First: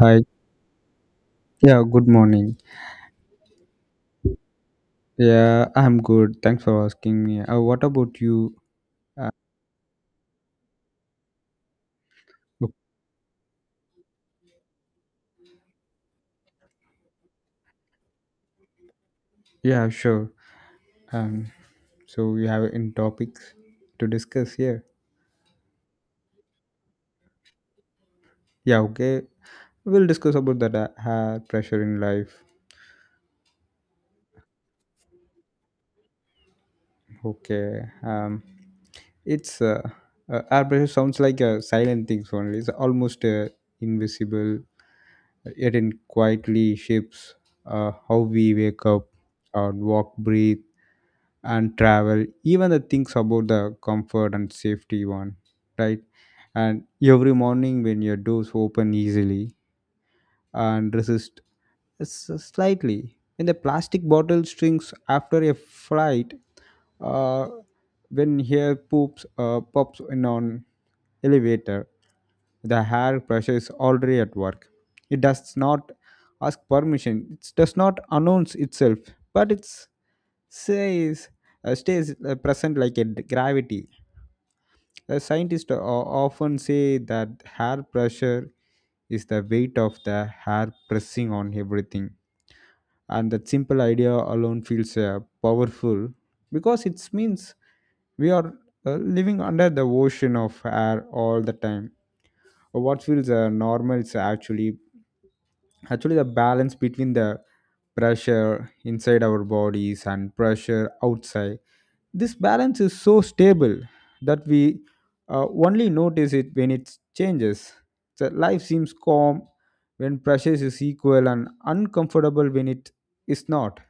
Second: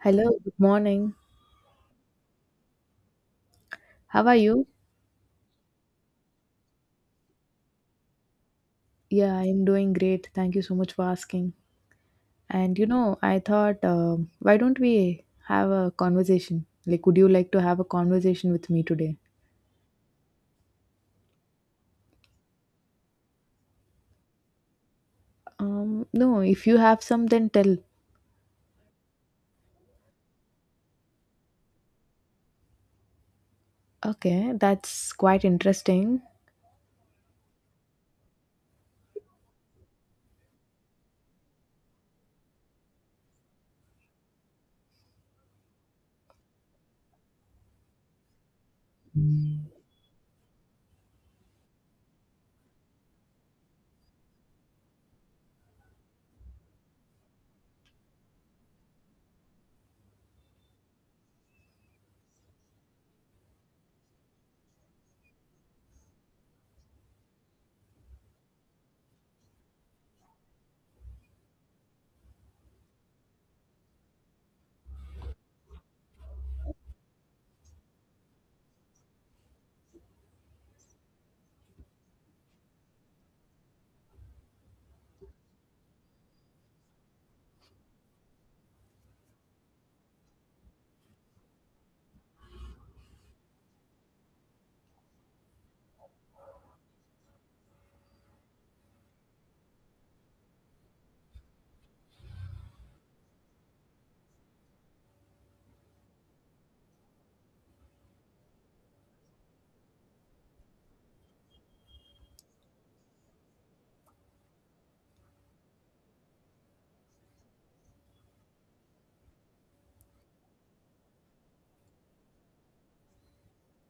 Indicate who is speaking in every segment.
Speaker 1: Hi.
Speaker 2: Hello, good morning.
Speaker 1: Yeah, good morning.
Speaker 2: How are you?
Speaker 1: Yeah, I'm good. Thanks for asking me. What about you? Uh,
Speaker 2: Yeah, I'm doing great. Thank you so much for asking.
Speaker 1: ok-
Speaker 2: And you know, I thought, why don't we have a conversation? Like, would you like to have a conversation with me today?
Speaker 1: yeah, sure. Um, so we have in topics to discuss here.
Speaker 2: No, if you have some, then tell.
Speaker 1: Yeah, okay. We'll discuss about that air pressure in life.
Speaker 2: Okay, that's quite interesting.
Speaker 1: Okay. It's Air pressure sounds like a silent things only. It's almost invisible, yet it quietly shapes how we wake up, or walk, breathe and travel even the things about the comfort and safety one, right. And every morning when your doors open easily and resist slightly when the plastic bottle strings after a flight, uh, when hair poops pops in on elevator, the hair pressure is already at work. It does not ask permission, it does not announce itself, but it's says stays present like a gravity. The scientists often say that hair pressure is the weight of the hair pressing on everything, and that simple idea alone feels powerful because it means we are living under the ocean of air all the time. What feels normal is actually the balance between the pressure inside our bodies and pressure outside. This balance is so stable that we only notice it when it changes. So life seems calm when pressure is equal and uncomfortable when it is not.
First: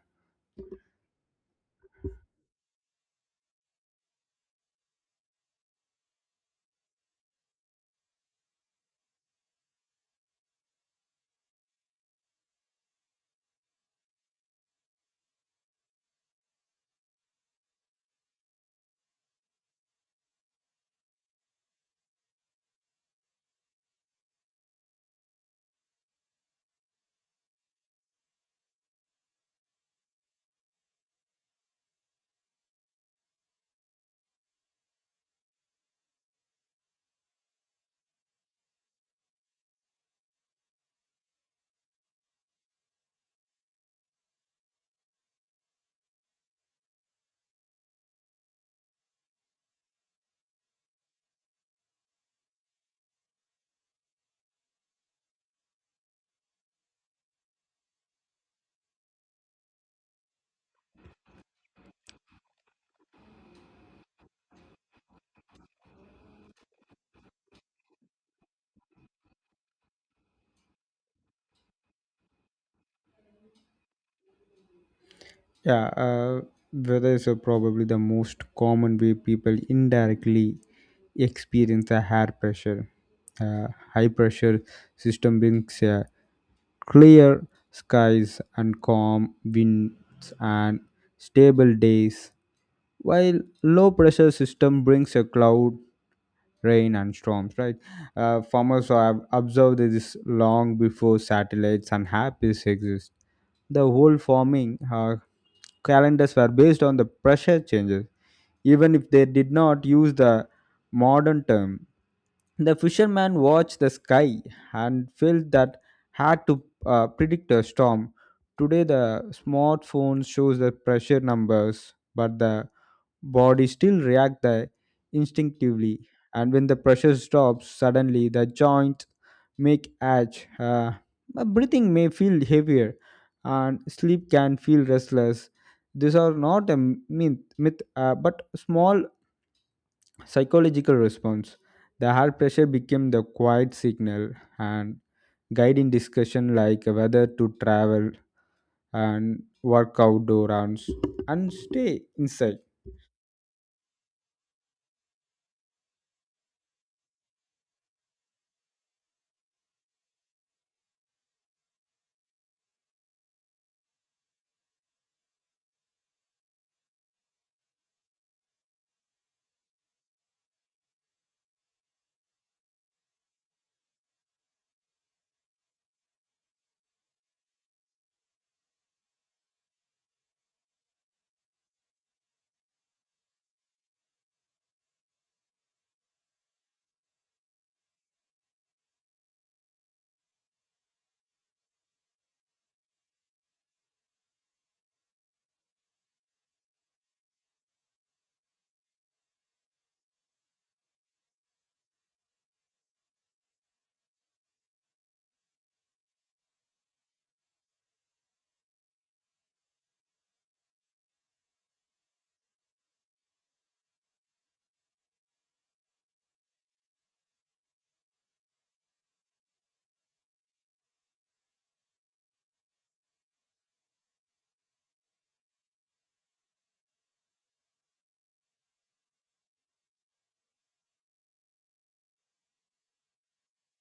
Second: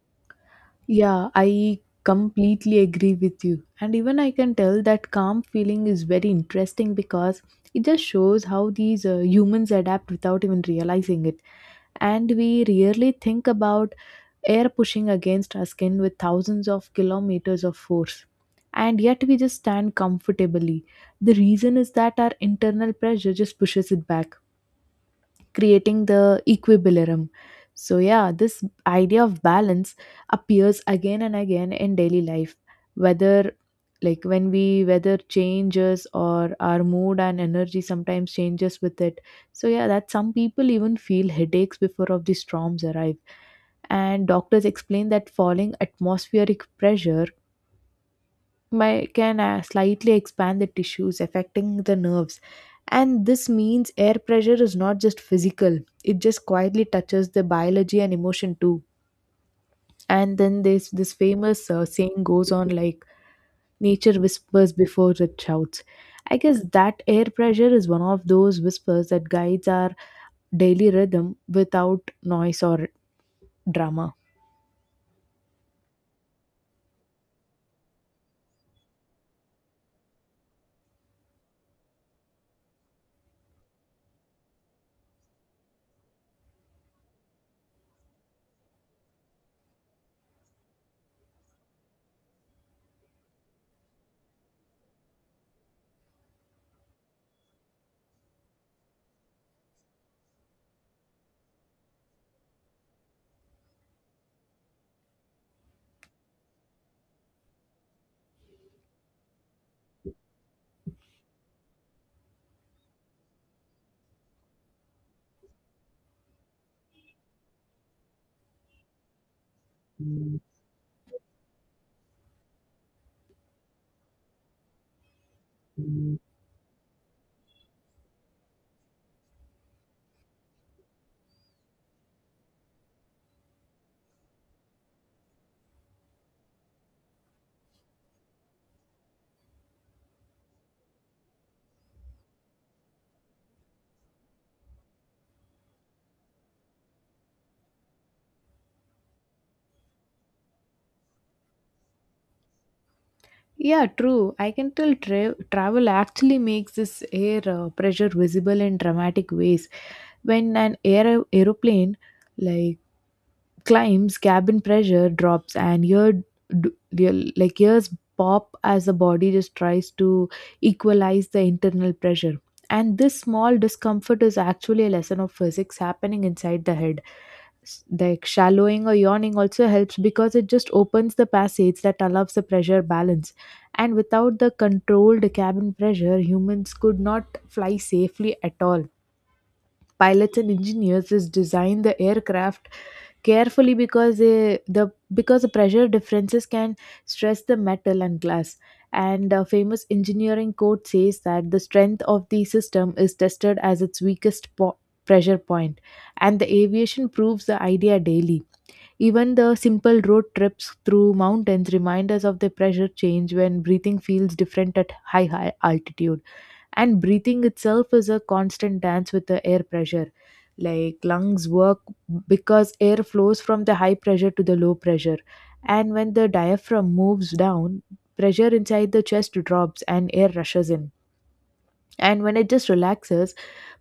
Speaker 2: Yeah, I completely agree with you. And even I can tell that calm feeling is very interesting because it just shows how these humans adapt without even realizing it. And we rarely think about air pushing against our skin with thousands of kilometers of force. And yet we just stand comfortably. The reason is that our internal pressure just pushes it back, creating the equilibrium. So, yeah, this idea of balance appears again and again in daily life, whether like when we weather changes or our mood and energy sometimes changes with it. So yeah, that some people even feel headaches before of the storms arrive, and doctors explain that falling atmospheric pressure may, can slightly expand the tissues affecting the nerves. And this means air pressure is not just physical, it just quietly touches the biology and emotion too. And then there's this famous saying goes on like, nature whispers before it shouts. I guess that air pressure is one of those whispers that guides our daily rhythm without noise or drama.
Speaker 1: Yeah, uh, Weather is probably the most common way people indirectly experience a high pressure. Uh, High pressure system brings clear skies and calm winds and stable days, while low pressure system brings a cloud, rain and storms, right. Farmers have observed this long before satellites and apps exist. The whole farming calendars were based on the pressure changes, even if they did not use the modern term. The fisherman watched the sky and felt that had to predict a storm. Today, the smartphone shows the pressure numbers, but the body still react there instinctively. And when the pressure stops suddenly the joints make edge, my breathing may feel heavier and sleep can feel restless. These are not a myth, but small psychological response. The heart pressure became the quiet signal and guide in discussion like whether to travel and work outdoor rounds and stay inside.
Speaker 2: Yeah, true. I can tell travel actually makes this air pressure visible in dramatic ways. When an air aeroplane like climbs, cabin pressure drops, and ear, d- like ears pop as the body just tries to equalize the internal pressure. And this small discomfort is actually a lesson of physics happening inside the head. Like shallowing or yawning also helps because it just opens the passage that allows the pressure balance. And without the controlled cabin pressure, humans could not fly safely at all. Pilots and engineers is design the aircraft carefully because the pressure differences can stress the metal and glass. And a famous engineering quote says that the strength of the system is tested as its weakest pressure point, and the aviation proves the idea daily. Even the simple road trips through mountains remind us of the pressure change when breathing feels different at high altitude. And breathing itself is a constant dance with the air pressure. Like lungs work because air flows from the high pressure to the low pressure, and when the diaphragm moves down, pressure inside the chest drops and air rushes in. And when it just relaxes,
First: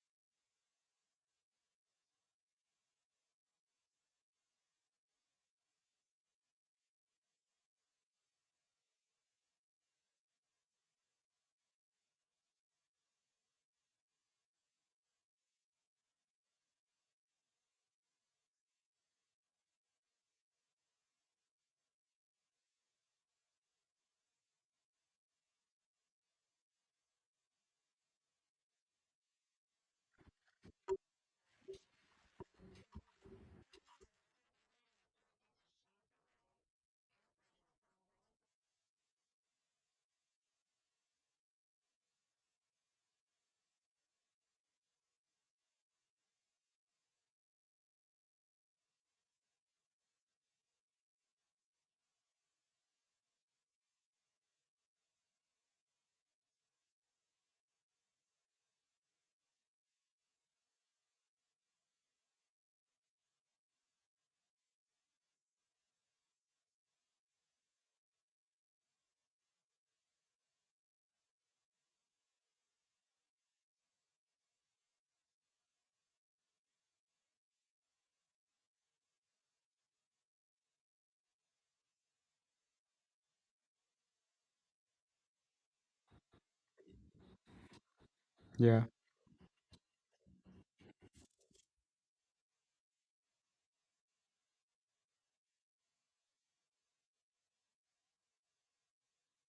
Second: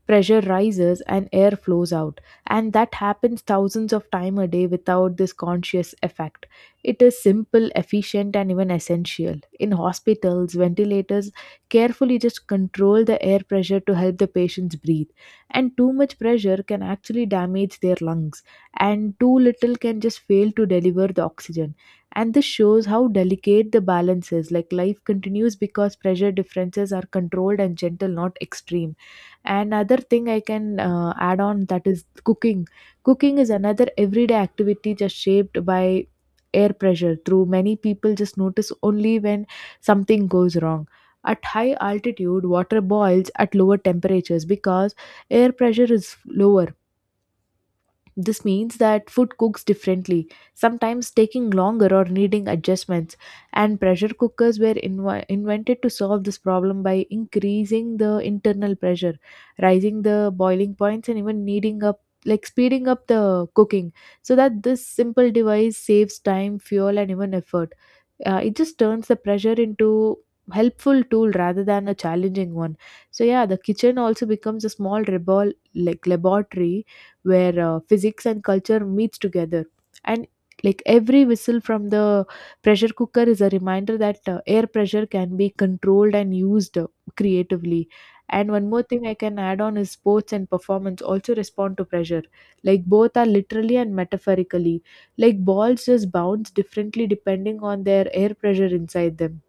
Speaker 2: pressure rises and air flows out, and that happens thousands of times a day without this conscious effect. It is simple, efficient, and even essential in hospitals ventilators carefully just control the air pressure to help the patients breathe. And too much pressure can actually damage their lungs, and too little can just fail to deliver the oxygen. And this shows how delicate the balance is, like life continues because pressure differences are controlled and gentle, not extreme. Another thing I can add on that is cooking. Is another everyday activity just shaped by air pressure through many people just notice only when something goes wrong. At high altitude water boils at lower temperatures because air pressure is lower. This means that food cooks differently, sometimes taking longer or needing adjustments. And pressure cookers were invented to solve this problem by increasing the internal pressure, rising the boiling points, and even needing up like speeding up the cooking. So that this simple device saves time, fuel and even effort. It just turns the pressure into helpful tool rather than a challenging one. So yeah, the kitchen also becomes a small rebel like laboratory where physics and culture meets together. And like every whistle from the pressure cooker is a reminder that air pressure can be controlled and used creatively. And one
Speaker 1: Yeah.
Speaker 2: more thing I can add on is sports and performance also respond to pressure, like both are literally and metaphorically, like balls just bounce differently depending on their air pressure inside them.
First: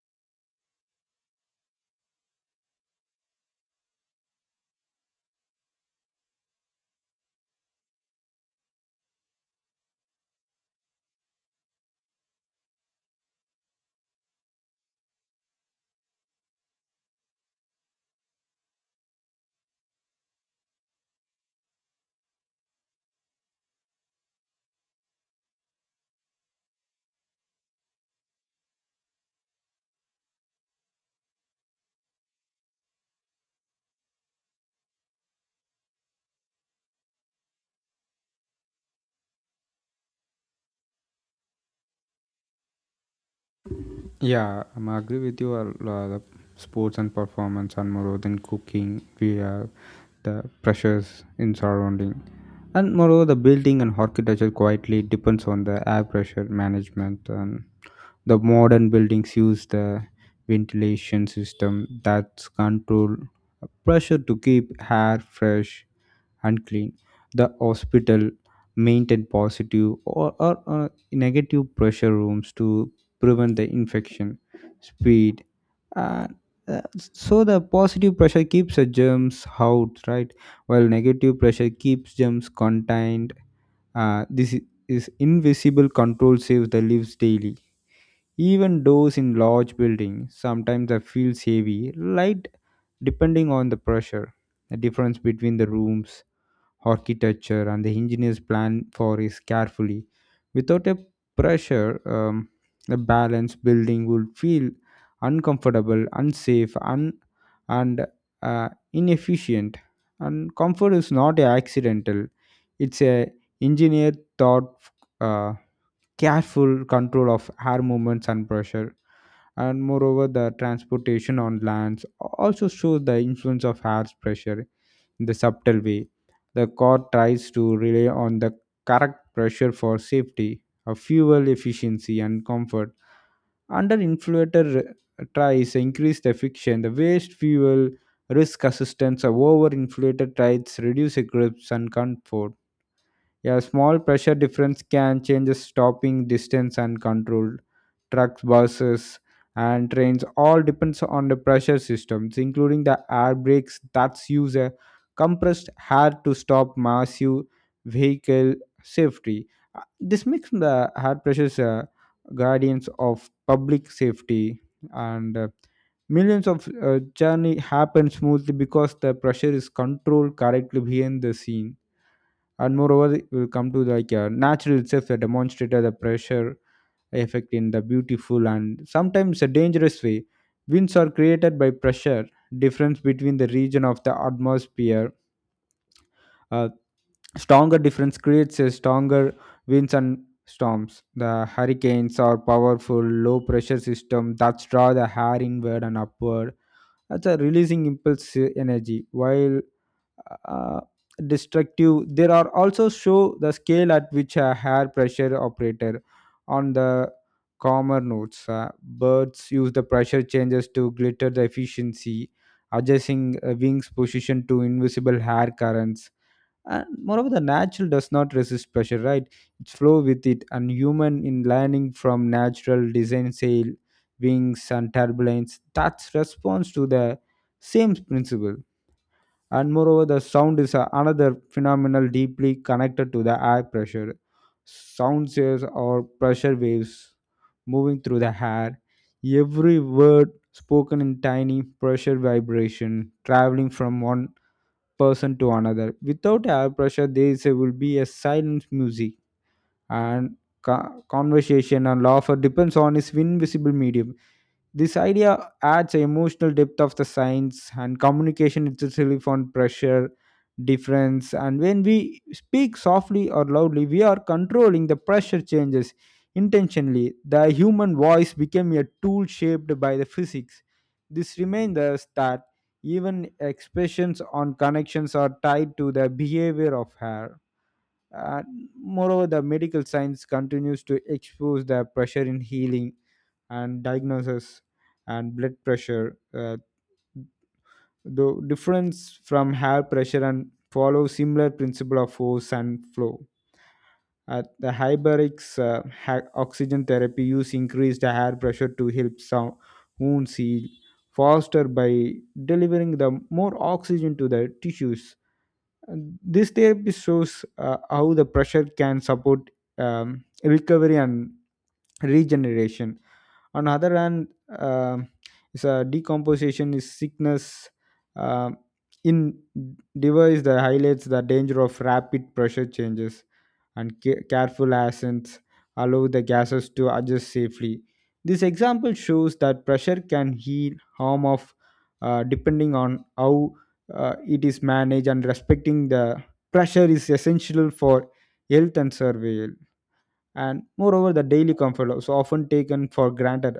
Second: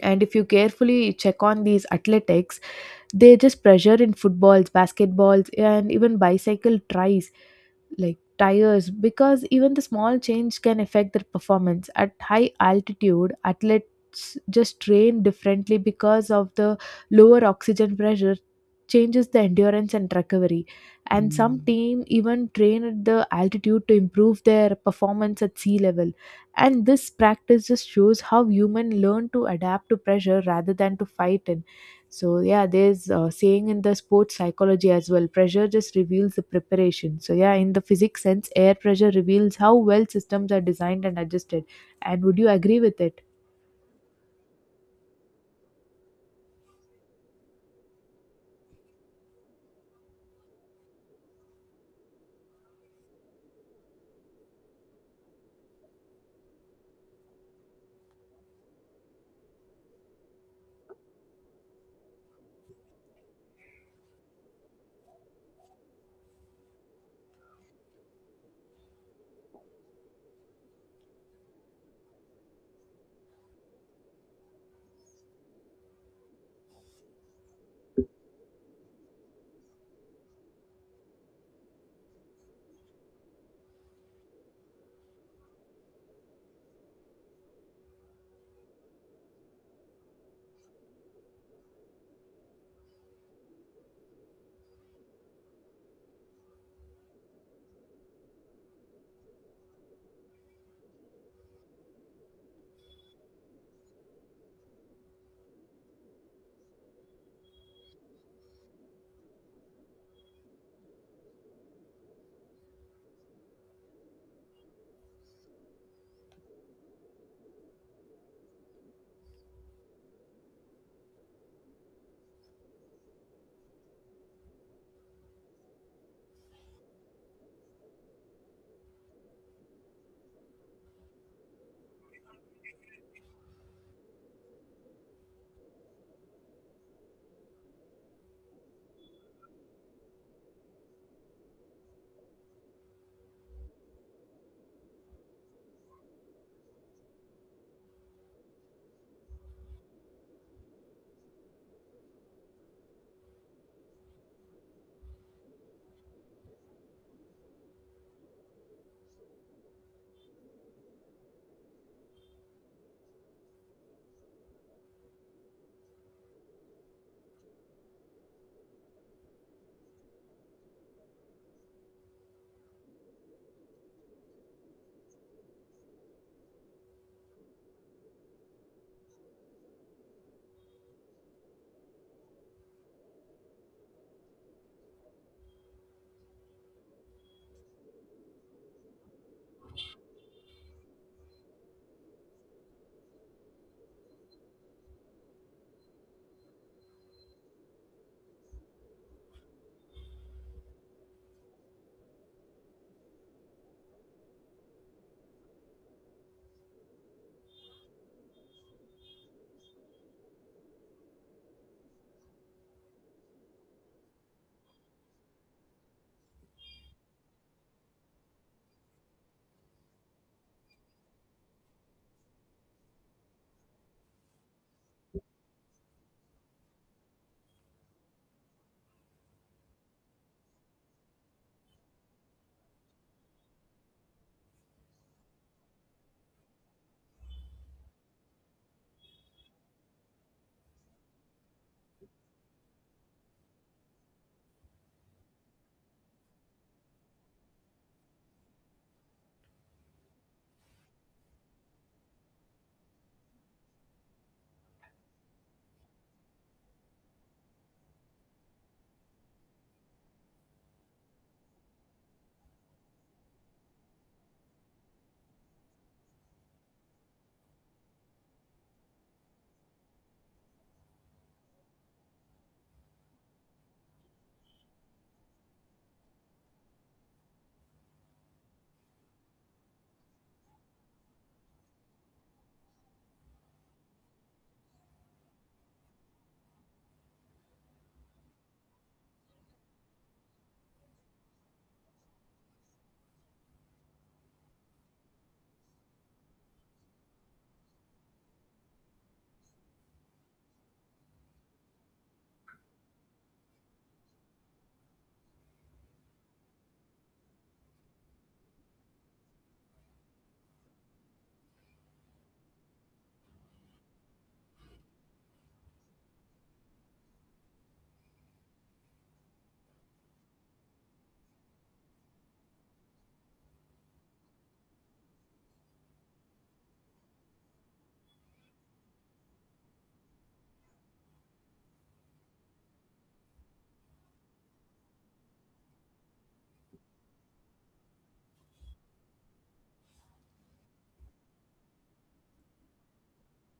Speaker 2: And if you carefully check on these athletics, they just pressure in footballs, basketballs and even bicycle tries, like tires, because even the small change can affect their performance. At high altitude, athletes just train differently because of the lower oxygen pressure changes the endurance and recovery. And some team even train at the altitude to improve their performance at sea level. And this practice just shows how human learn to adapt to pressure rather than to fight it. So yeah, there's a saying in the sports psychology as well. Pressure just reveals the preparation. So yeah, in the physics sense, air pressure reveals how well systems are designed and adjusted. And would you agree with it?
Speaker 1: Yeah, I'm agree with you. The sports and performance and more than cooking. We have the pressures in surrounding, and moreover, the building and architecture quietly depends on the air pressure management. And the modern buildings use the ventilation system that's control pressure to keep air fresh and clean. The hospital maintain positive or negative pressure rooms to prevent the infection speed. And so the positive pressure keeps the germs out, right? While negative pressure keeps germs contained. This is invisible control saves the lives daily. Even doors in large buildings sometimes are feel heavy, light, depending on the pressure. The difference between the rooms architecture and the engineer's plan for is carefully. Without a pressure, a balanced building would feel uncomfortable, unsafe, and inefficient. And comfort is not a accidental; it's a engineer thought. Uh, Careful control of air movements and pressure. And moreover, the transportation on lands also shows the influence of air pressure in the subtle way. The car tries to rely on the correct pressure for safety, fuel efficiency, and comfort. Under inflator tries increase the friction, the waste fuel risk assistance, or over inflator tries reduce the grips and comfort. A small pressure difference can change the stopping distance and control. Trucks, buses, and trains all depends on the pressure systems, including the air brakes that use a compressed air to stop massive vehicle safety. This makes the air pressures guardians of public safety and millions of journey happen smoothly because the pressure is controlled correctly behind the scene. And moreover, it will come to like natural itself that demonstrated the pressure effect in the beautiful and sometimes a dangerous way. Winds are created by pressure difference between the region of the atmosphere. A stronger difference creates a stronger winds and storms. The hurricanes are powerful low pressure system that draw the air inward and upward, that's a releasing impulse energy, while uh, destructive. There are also show the scale at which a hair pressure operator on the calmer notes. Birds use the pressure changes to glitter the efficiency, adjusting wings position to invisible hair currents. And moreover, the natural does not resist pressure, right? It flow with it, and human in learning from natural design sail, wings and turbulence. That's response to the same principle. And moreover the sound is another phenomenal deeply connected to the air pressure. Sound waves or pressure waves moving through the air, every word spoken in tiny pressure vibration traveling from one person to another. Without air pressure there is will be a silent music, and conversation and laughter depends on its invisible medium. This idea adds a emotional depth of the science and communication is usually found pressure, difference, and when we speak softly or loudly, we are controlling the pressure changes intentionally. The human voice became a tool shaped by the physics. This reminds us that even expressions on connections are tied to the behavior of hair. Uh, Moreover, the medical science continues to expose the pressure in healing and diagnosis and blood pressure. The difference from hair pressure and follow similar principle of force and flow. At the hyperbarics oxygen therapy use increased air pressure to help some wounds heal faster by delivering the more oxygen to the tissues. And this therapy shows how the pressure can support recovery and regeneration. On other hand, um is a decomposition is sickness, um, in device that highlights the danger of rapid pressure changes. And careful ascents allow the gases to adjust safely. This example shows that pressure can heal harm of, depending on how it is managed, and respecting the pressure is essential for health and survival. And moreover the daily comfort also often taken for granted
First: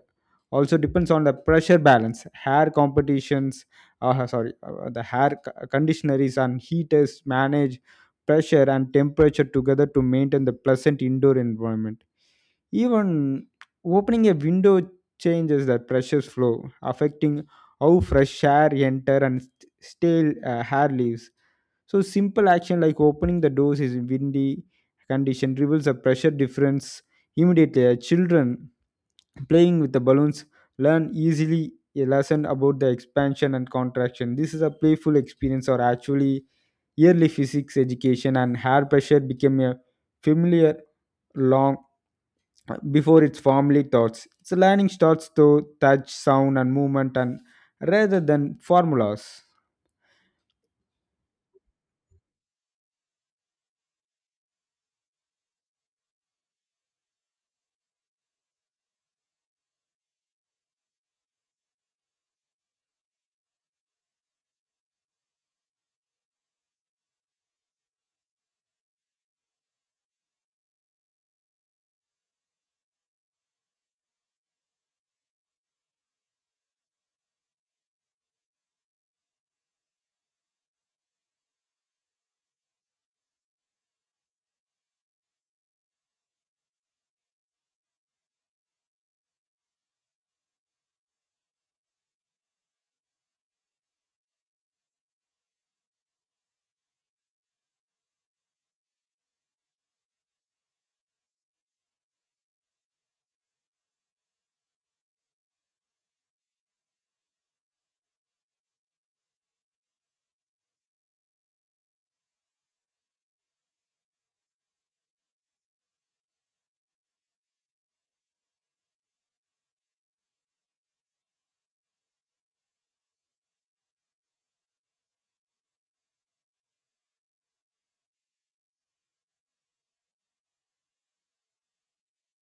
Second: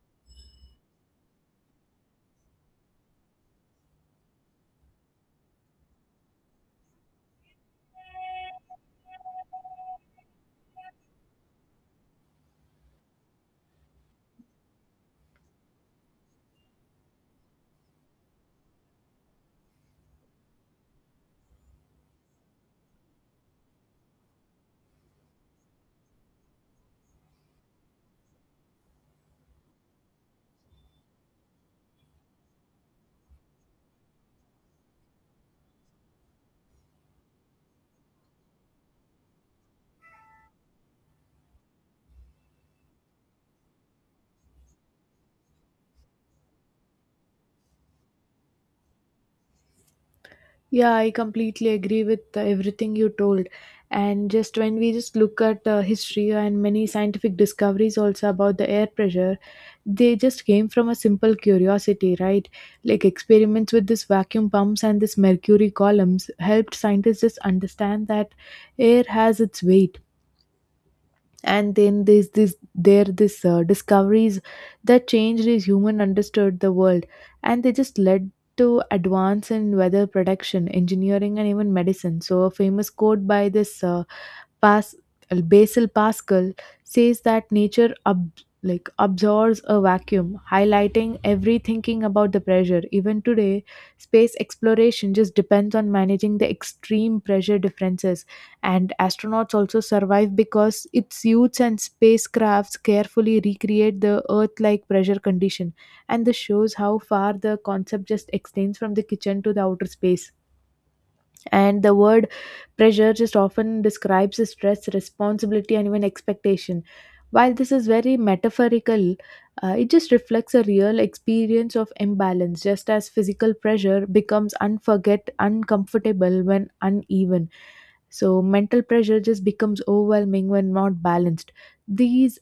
Speaker 1: also depends on the pressure balance hair competitions, sorry the hair conditioners and heaters manage pressure and temperature together to maintain the pleasant indoor environment. Even opening a window changes the pressure's flow, affecting how fresh air enter and stale hair leaves. So simple action like opening the doors is windy condition reveals a pressure difference immediately. Children playing with the balloons learn easily a lesson about the expansion and contraction. This is a playful experience or actually yearly physics education, and hair pressure became a familiar long before its formally thoughts. Its learning starts through touch, sound and movement and rather than formulas.
Speaker 2: Yeah, I completely agree with everything you told. And just when we just look at history and many scientific discoveries also about the air pressure, they just came from a simple curiosity, right? Like experiments with this vacuum pumps and this mercury columns helped scientists just understand that air has its weight. And then there's this there this discoveries that changed his human understood the world, and they just led to advance in weather prediction, engineering and even medicine. So a famous quote by this Pas- Basil Pascal says that nature like absorbs a vacuum, highlighting every thinking about the pressure. Even today, space exploration just depends on managing the extreme pressure differences, and astronauts also survive because its suits and spacecrafts carefully recreate the Earth-like pressure condition. And this shows how far the concept just extends from the kitchen to the outer space. And the word pressure just often describes stress, responsibility and even expectation. While this is very metaphorical, it just reflects a real experience of imbalance. Just as physical pressure becomes unforget uncomfortable when uneven, so mental pressure just becomes overwhelming when not balanced. these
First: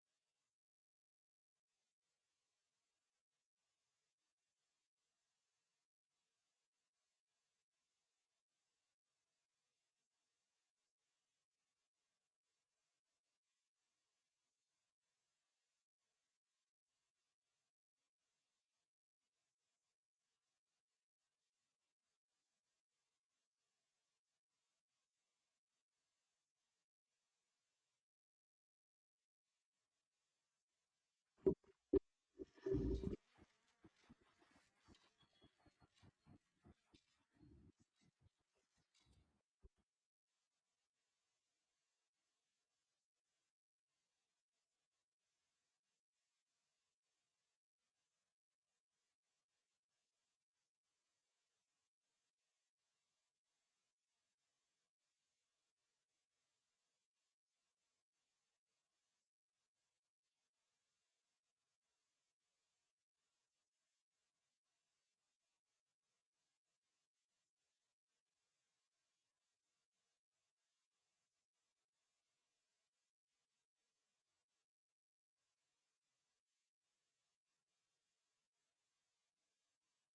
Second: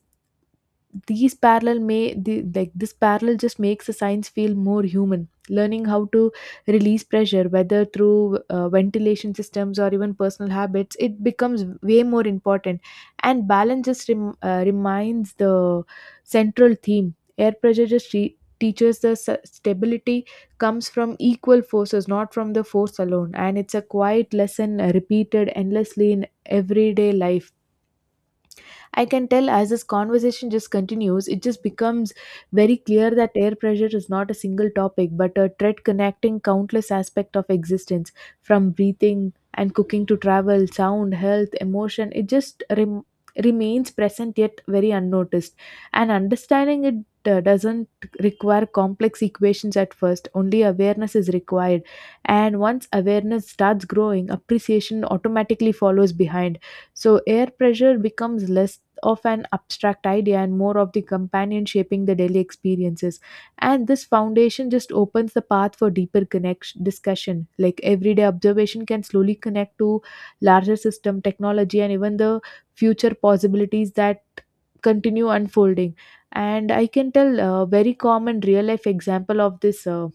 Speaker 2: these parallel like this parallel just makes the science feel more human. Learning how to release pressure whether through ventilation systems or even personal habits, it becomes way more important. And balance just reminds the central theme. Air pressure just teaches the stability comes from equal forces, not from the force alone. And it's a quiet lesson repeated endlessly in everyday life. I can tell as this conversation just continues, it just becomes very clear that air pressure is not a single topic, but a thread connecting countless aspects of existence, from breathing and cooking to travel, sound, health, emotion. It just remains present yet very unnoticed. And understanding it doesn't require complex equations at first, only awareness is required. And once awareness starts growing, appreciation automatically follows behind. So air pressure becomes less of an abstract idea and more of the companion shaping the daily experiences. And this foundation just opens the path for deeper connection discussion. Like everyday observation can slowly connect to larger system technology and even the future possibilities that continue unfolding. And I can tell a very common real life example of this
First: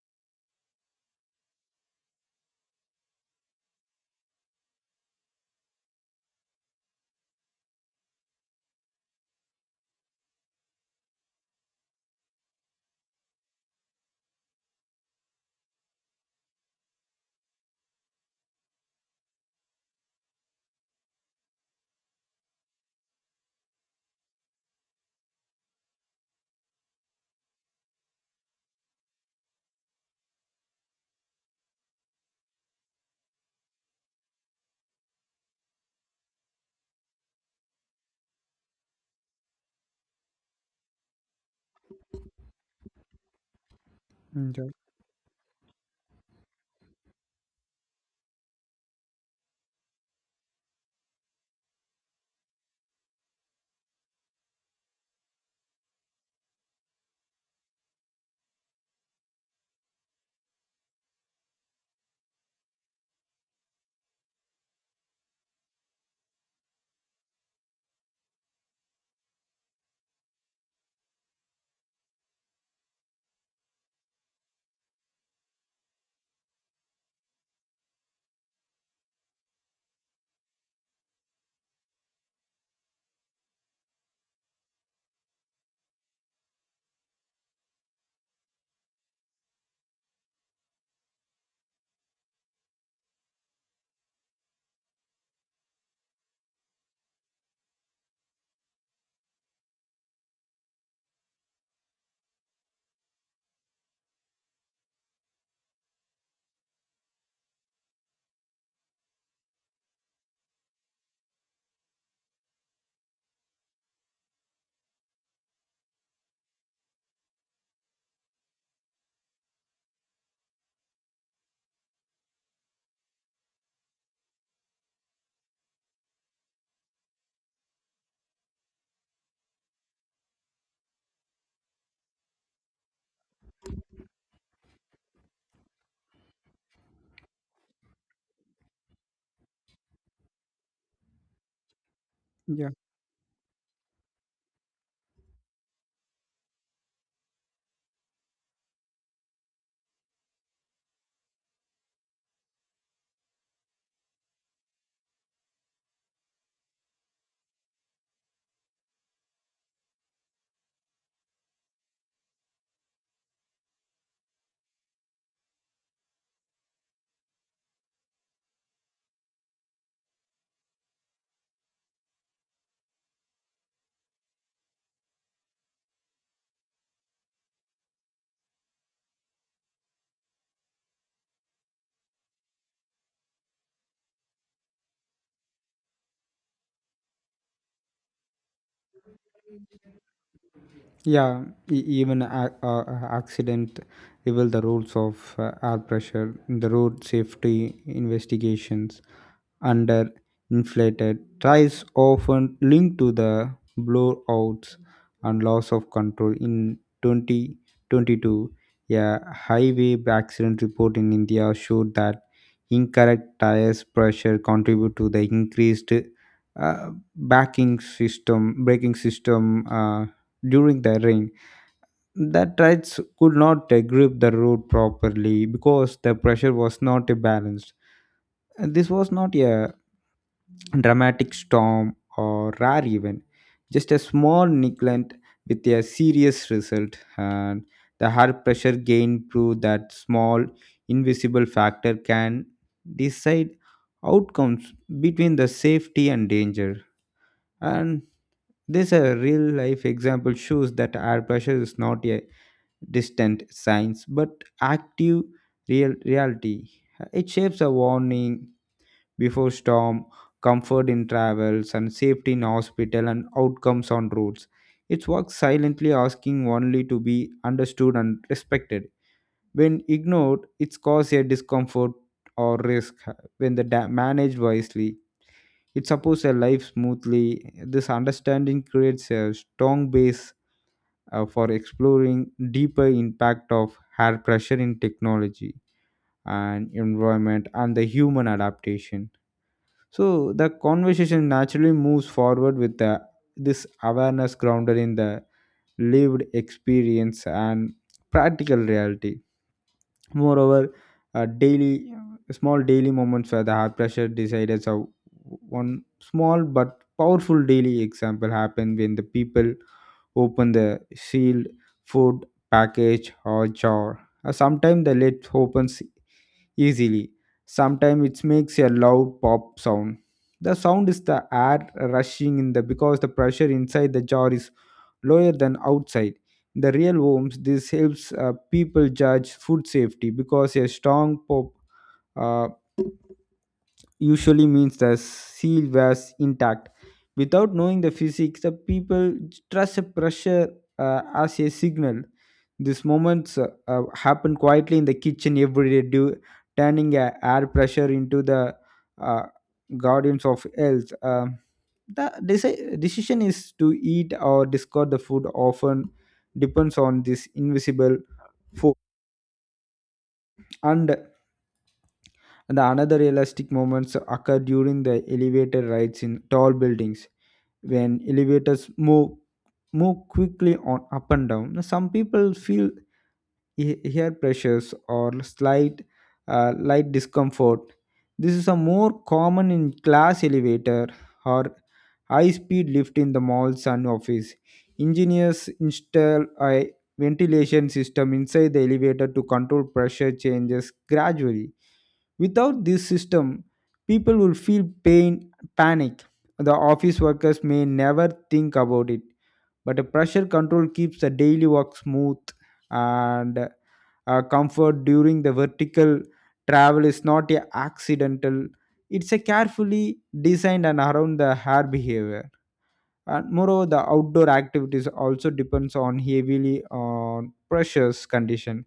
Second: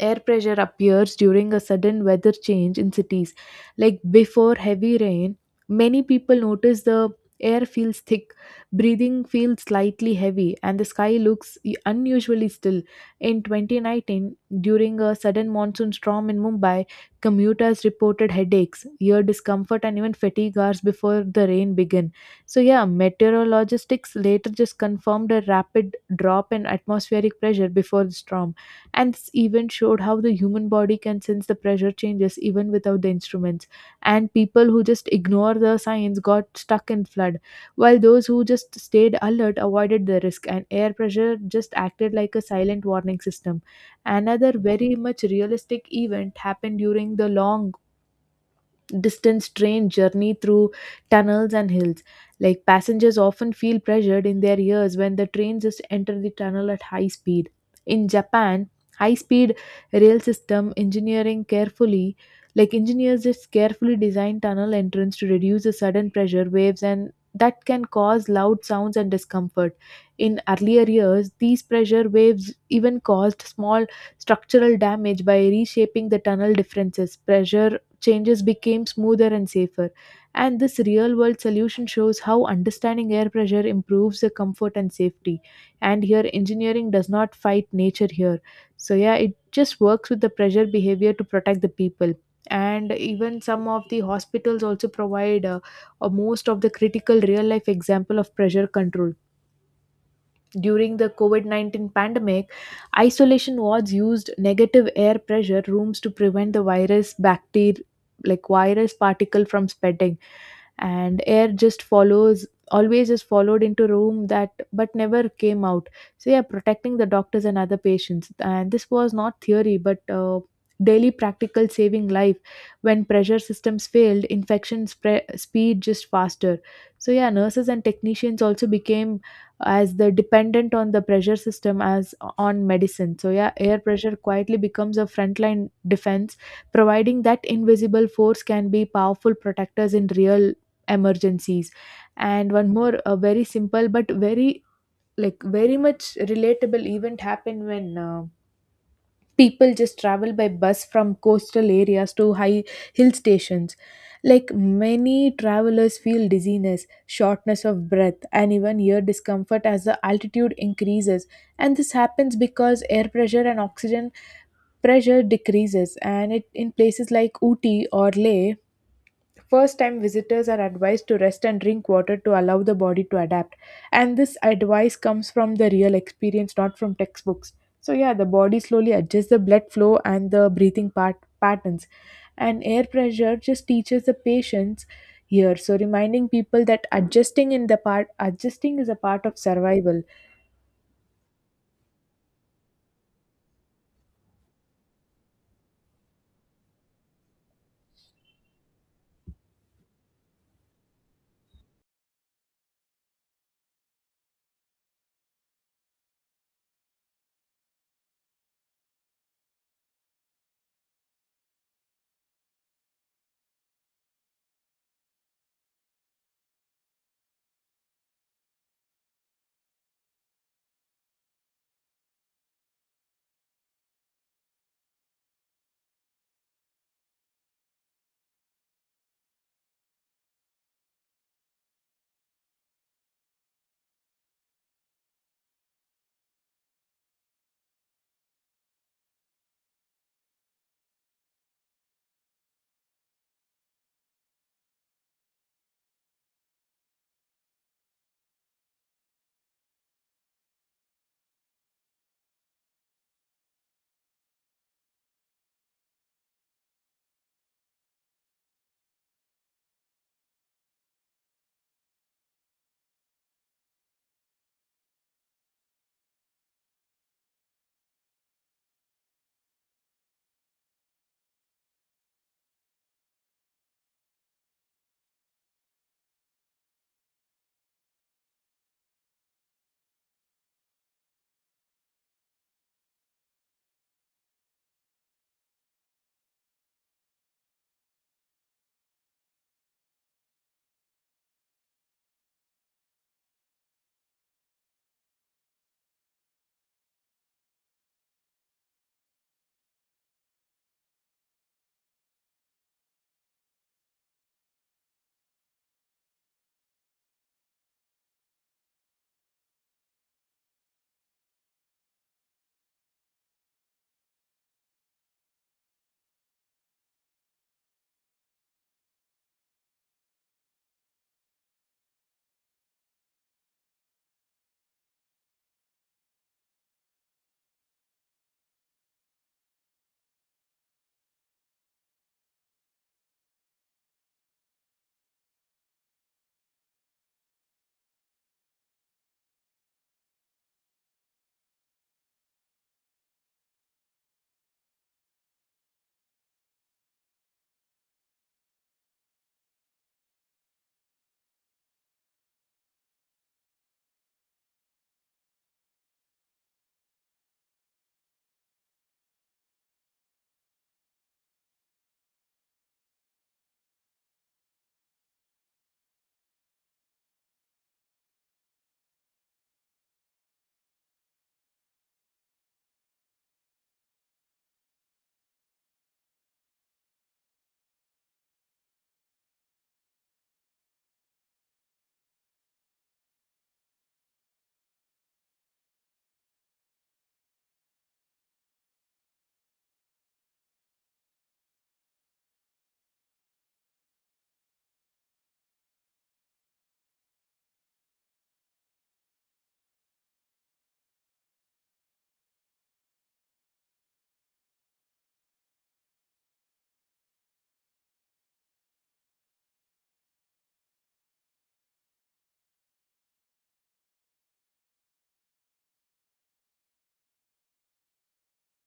Speaker 2: air pressure appears during a sudden weather change in cities. Like before heavy rain, many people notice the air feels thick, breathing feels slightly heavy, and the sky looks unusually still. In 2019, during a sudden monsoon storm in Mumbai, commuters reported headaches, ear discomfort, and even fatigue hours before the rain began. So, yeah, meteorologists later just confirmed a rapid drop in atmospheric pressure before the storm. And this event showed how the human body can sense the pressure changes even without the instruments. And people who just ignore the signs got stuck in flood, while those who just stayed alert avoided the risk. And air pressure just acted like a silent warning system.
Speaker 1: Mm,
Speaker 2: Another
Speaker 1: sure.
Speaker 2: very much realistic event happened during the long distance train journey through tunnels and hills. Like passengers often feel pressured in their ears when the train just enter the tunnel at high speed. In Japan, high speed rail system engineering carefully, like engineers just carefully design tunnel entrance to reduce the sudden pressure waves and that can cause loud sounds and discomfort. In earlier years, these pressure waves even caused small structural damage by reshaping the tunnel differences. Pressure changes became smoother and safer. And this real world solution shows how understanding air pressure improves the comfort and safety. And here, engineering does not fight nature here. So, yeah, it just works with the pressure behavior to protect the people. And even some of the hospitals also provide most of the critical real life example of pressure control during the COVID 19 pandemic, isolation wards used negative air pressure rooms to prevent the virus bacteria like virus particle from spreading and air just follows always just followed into room that but never came out. So, yeah, protecting the doctors and other patients, and this was not theory but daily practical saving life. When pressure systems failed, infection spread speed just faster. So, yeah, nurses and technicians also became as they're dependent on the pressure system as on medicine. So, yeah, air pressure quietly becomes a frontline defense, providing that invisible force can be powerful protectors in real emergencies. And one more, a very simple but very much relatable event happened when. People just travel by bus from coastal areas to high hill stations, like many travelers feel dizziness, shortness of breath, and even ear discomfort as the altitude increases. And this happens because air pressure and oxygen pressure decreases, and it in places like Uti or Leh. First time visitors are advised to rest and drink water to allow the body to adapt. And this advice comes from the real experience, not from textbooks. So, yeah, the body slowly adjusts the blood flow and the patterns. And air pressure just teaches the patients here. So, reminding people that adjusting is a part of survival.
Speaker 1: Yeah, even a accident reveal the rules of air pressure, the road safety investigations, under inflated tires often linked to the blowouts and loss of control in 2022. A highway accident report in india showed that incorrect tires pressure contribute to the increased uh, backing system braking system, during the rain, that rides could not grip the road properly because the pressure was not balanced. This was not a dramatic storm or rare event, just a small neglect with a serious result. And the hard pressure gain proved that small invisible factor can decide outcomes between the safety and danger. And this a real life example shows that air pressure is not a distant signs but active real reality. It shapes a warning before storm, comfort in travels, and safety in hospital and outcomes on roads. It works silently, asking only to be understood and respected. When ignored, it causes a discomfort or risk. When the managed wisely, it supports a life smoothly. This understanding creates a strong base for exploring deeper impact of air pressure in technology and environment and the human adaptation. So the conversation naturally moves forward with this awareness grounded in the lived experience and practical reality. Moreover, daily small daily moments where the heart pressure decided. So one small but powerful daily example happened when the people open the sealed food package or jar. Sometimes the lid opens easily. Sometimes it makes a loud pop sound. The sound is the air rushing in the because the pressure inside the jar is lower than outside. In the real homes, this helps people judge food safety because a strong pop uh, usually means the seal was intact. Without knowing the physics, the people trust a pressure as a signal. These moments happen quietly in the kitchen every day, due, turning air pressure into the uh, guardians of health. The decision is to eat or discard the food often depends on this invisible force. And And another realistic moments occur during the elevator rides in tall buildings. When elevators move quickly on up and down. Now, some people feel ear pressures or slight light discomfort. This is a more common in class elevator or high speed lift in the malls and office. Engineers install a ventilation system inside the elevator to control pressure changes gradually. Without this system, people will feel pain, panic. The office workers may never think about it, but a pressure control keeps the daily work smooth, and comfort during the vertical travel is not a accidental, it's a carefully designed and around the hair behavior. And moreover the outdoor activities also depends on heavily on precious condition.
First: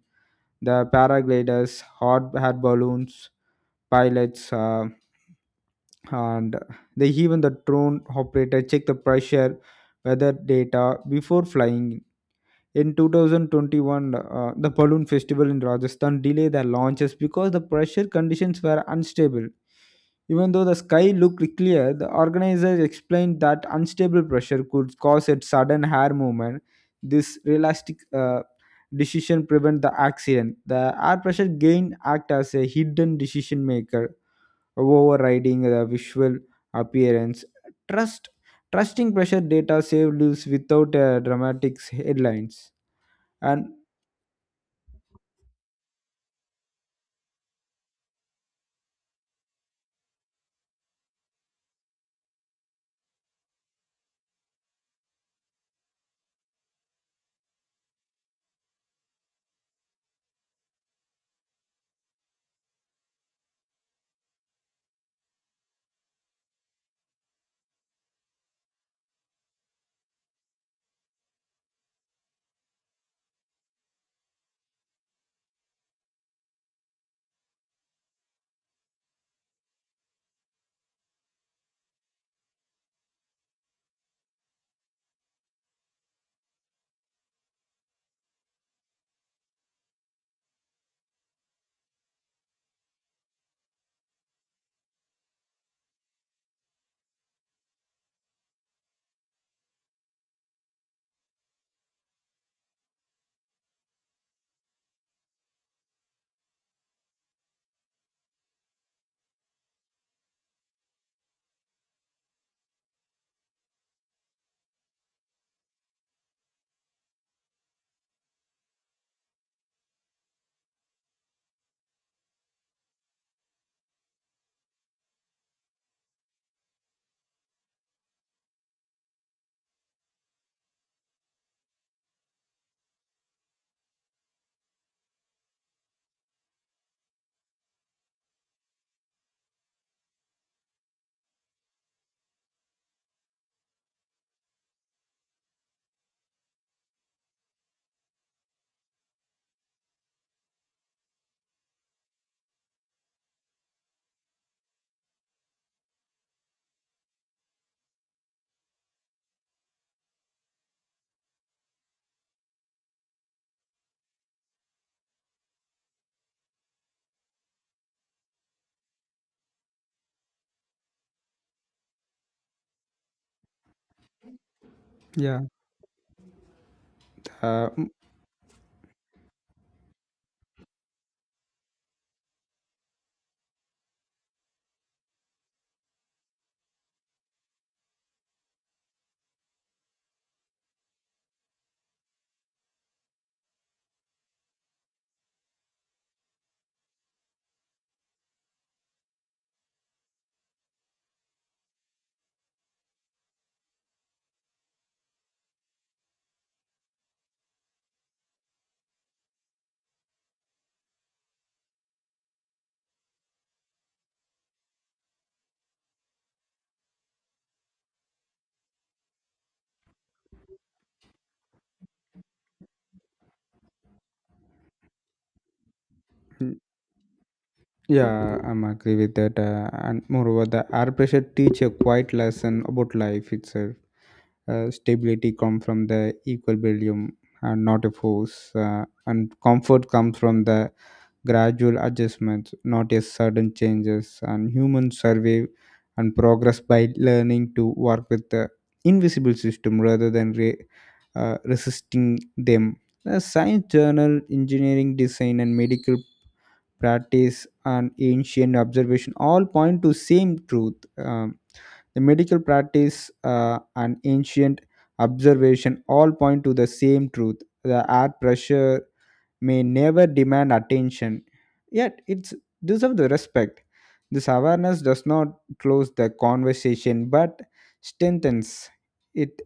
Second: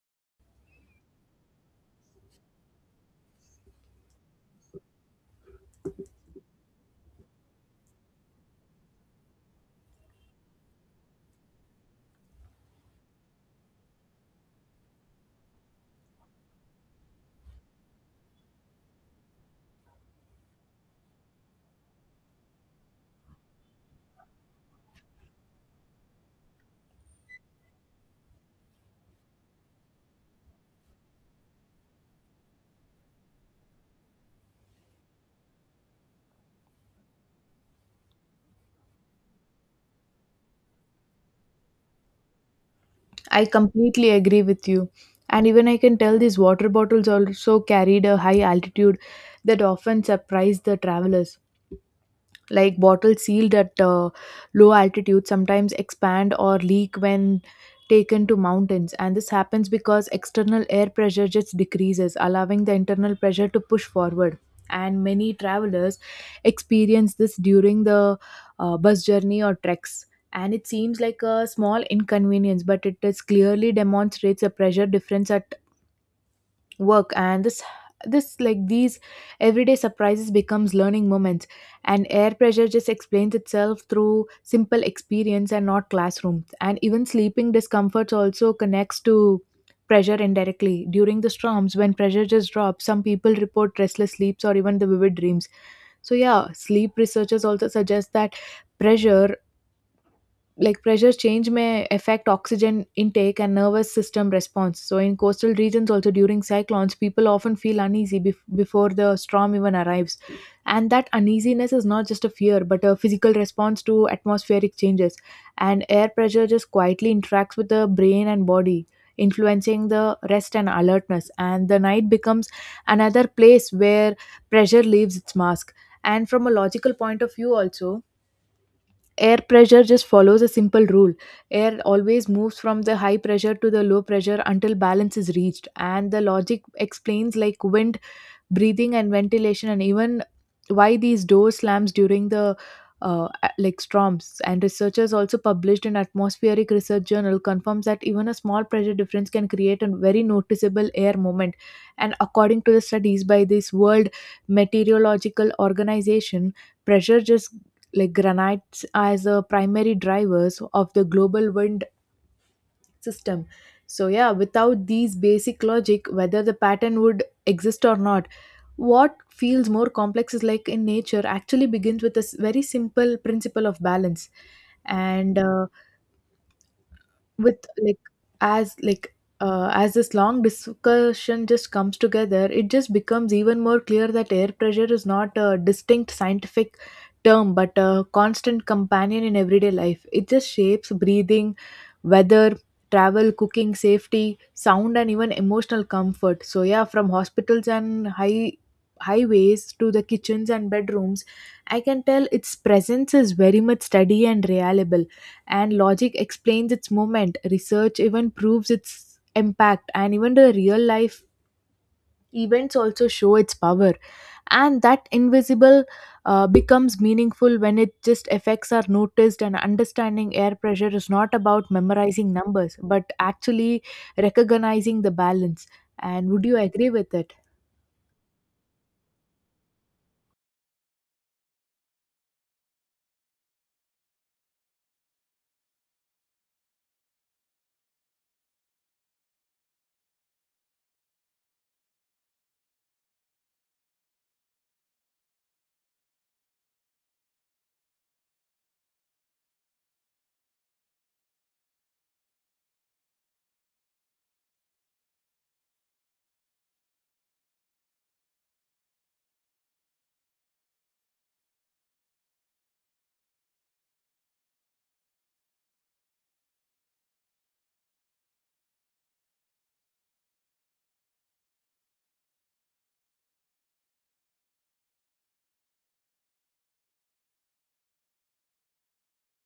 Speaker 1: The paragliders, hot air balloons, pilots, and they even the drone operator check the pressure weather data before flying in 2021. The balloon festival in Rajasthan delayed their launches because the pressure conditions were unstable. Even though the sky looked clear, the organizers explained that unstable pressure could cause a sudden hair movement. This realistic decision prevent the accident. The air pressure gain act as a hidden decision maker, overriding the visual appearance. Trust Trusting pressure data saved lives without dramatic headlines.
Speaker 2: I
Speaker 1: And
Speaker 2: completely agree with you. And even I can tell these water bottles also carried a high altitude that often surprised the travelers. Like bottles sealed at low altitude sometimes expand or leak when taken to mountains, and this happens because external air pressure just decreases, allowing the internal pressure to push forward. And many travelers experience this during the bus journey or treks, and it seems like a small inconvenience, but it is clearly demonstrates a pressure difference at work. And this like these everyday surprises becomes learning moments, and air pressure just explains itself through simple experience and not classrooms. And even sleeping discomforts also connects to pressure indirectly during the storms. When pressure just drops, some people report restless sleeps or even the vivid dreams. So, yeah, sleep researchers also suggest that pressure pressure change may affect oxygen intake and nervous system response. So, in coastal regions, also during cyclones, people often feel uneasy before the storm even arrives. And that uneasiness is not just a fear, but a physical response to atmospheric changes. And air pressure just quietly interacts with the brain and body, influencing the rest and alertness. And the night becomes another place where pressure leaves its mask. And from a logical point of view, also, air pressure just follows a simple rule. Air always moves from the high pressure to the low pressure until balance is reached, and the logic explains like wind, breathing, and ventilation, and even why these door slams during the storms. And researchers also published an atmospheric research journal confirms that even a small pressure difference can create a very noticeable air movement. And according to the studies by this world meteorological organization, pressure just like granites as a primary drivers of the global wind system. So, yeah, without these basic logic, whether the pattern would exist or not, what feels more complex is like in nature actually begins with a very simple principle of balance. and
Speaker 1: Yeah,
Speaker 2: uh, with
Speaker 1: uh, mm,
Speaker 2: like as like uh, as this long discussion just comes together, it just becomes even more clear that air pressure is not a distinct scientific term but a constant companion in everyday life. It just shapes breathing, weather, travel, cooking, safety, sound, and even emotional comfort. So, yeah, from hospitals and highways to the kitchens and bedrooms, I can tell its presence is very much steady and reliable. And logic explains its movement, research even proves its impact, and even the real life events also show its power. And that invisible becomes meaningful when it just effects are noticed. And understanding air pressure is not about memorizing numbers, but actually recognizing the balance. And would
Speaker 1: mm,
Speaker 2: you agree with it?
Speaker 1: yeah, I'm agree with that. And moreover, the air pressure teach a quiet lesson about life itself. Stability comes from the equilibrium and not a force. And comfort comes from the gradual adjustments, not a sudden changes. And human survive and progress by learning to work with the invisible system rather than resisting them. The science journal, engineering design, and medical practice and ancient observation all point to same truth. The medical practice and ancient observation all point to the same truth. The air pressure may never demand attention, yet it's deserve the respect. This awareness does not close the conversation but strengthens it,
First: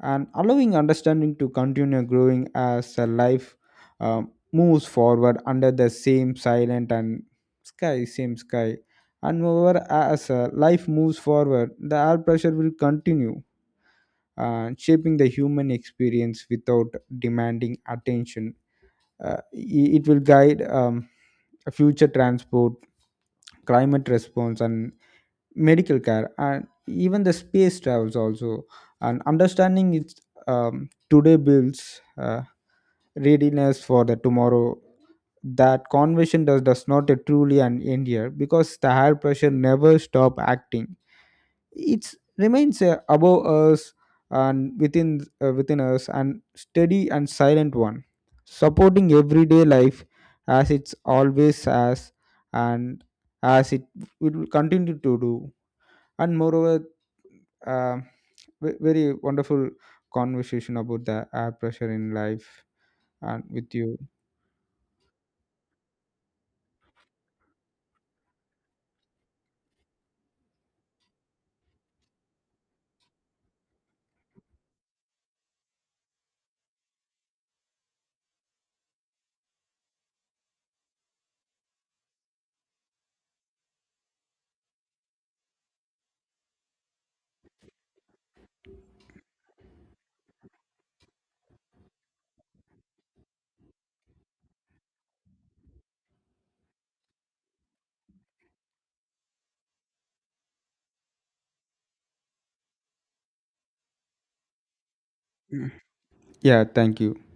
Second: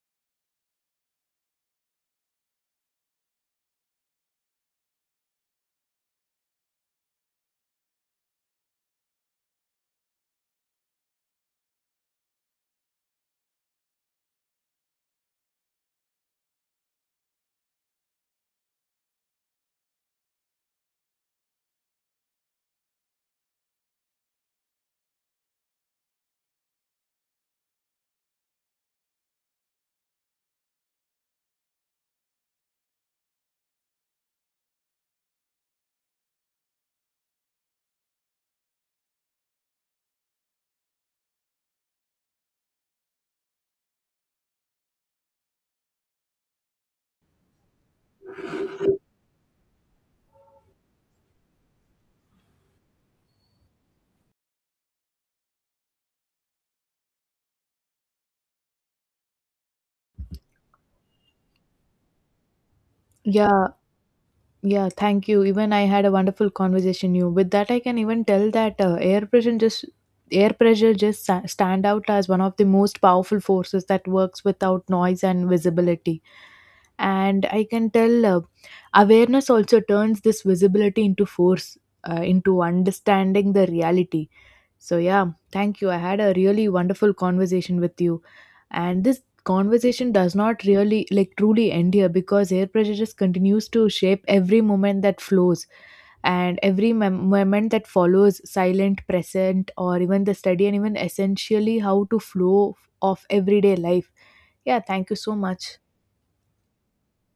Speaker 1: and allowing understanding to continue growing as a life moves forward under the same sky. And moreover, as life moves forward, the air pressure will continue shaping the human experience without demanding attention. uh, it will guide, future transport, climate response and medical care and even the space travels also. And understanding its today builds readiness for the tomorrow. That conversion does not a truly an end here because the higher pressure never stop acting. It remains above us and within us and steady and silent one, supporting everyday life as it's always has and as it will continue to do. And moreover, uh, very wonderful conversation about the air pressure in life and
Speaker 2: Yeah.
Speaker 1: with you.
Speaker 2: Yeah, thank you. Even I had a wonderful conversation you. With that, I can even tell that air pressure just stand out as one of the most powerful forces that works without noise and visibility. And I can tell, awareness also turns this visibility into force, into understanding the reality. So, yeah, thank you. I had a really wonderful conversation with you, and this conversation does not really like truly end here because air pressure just continues to shape every moment that flows and every moment that follows silent present, or even the study, and even essentially how to flow of everyday life. Yeah, thank you so much.
Speaker 1: Yeah, thank you.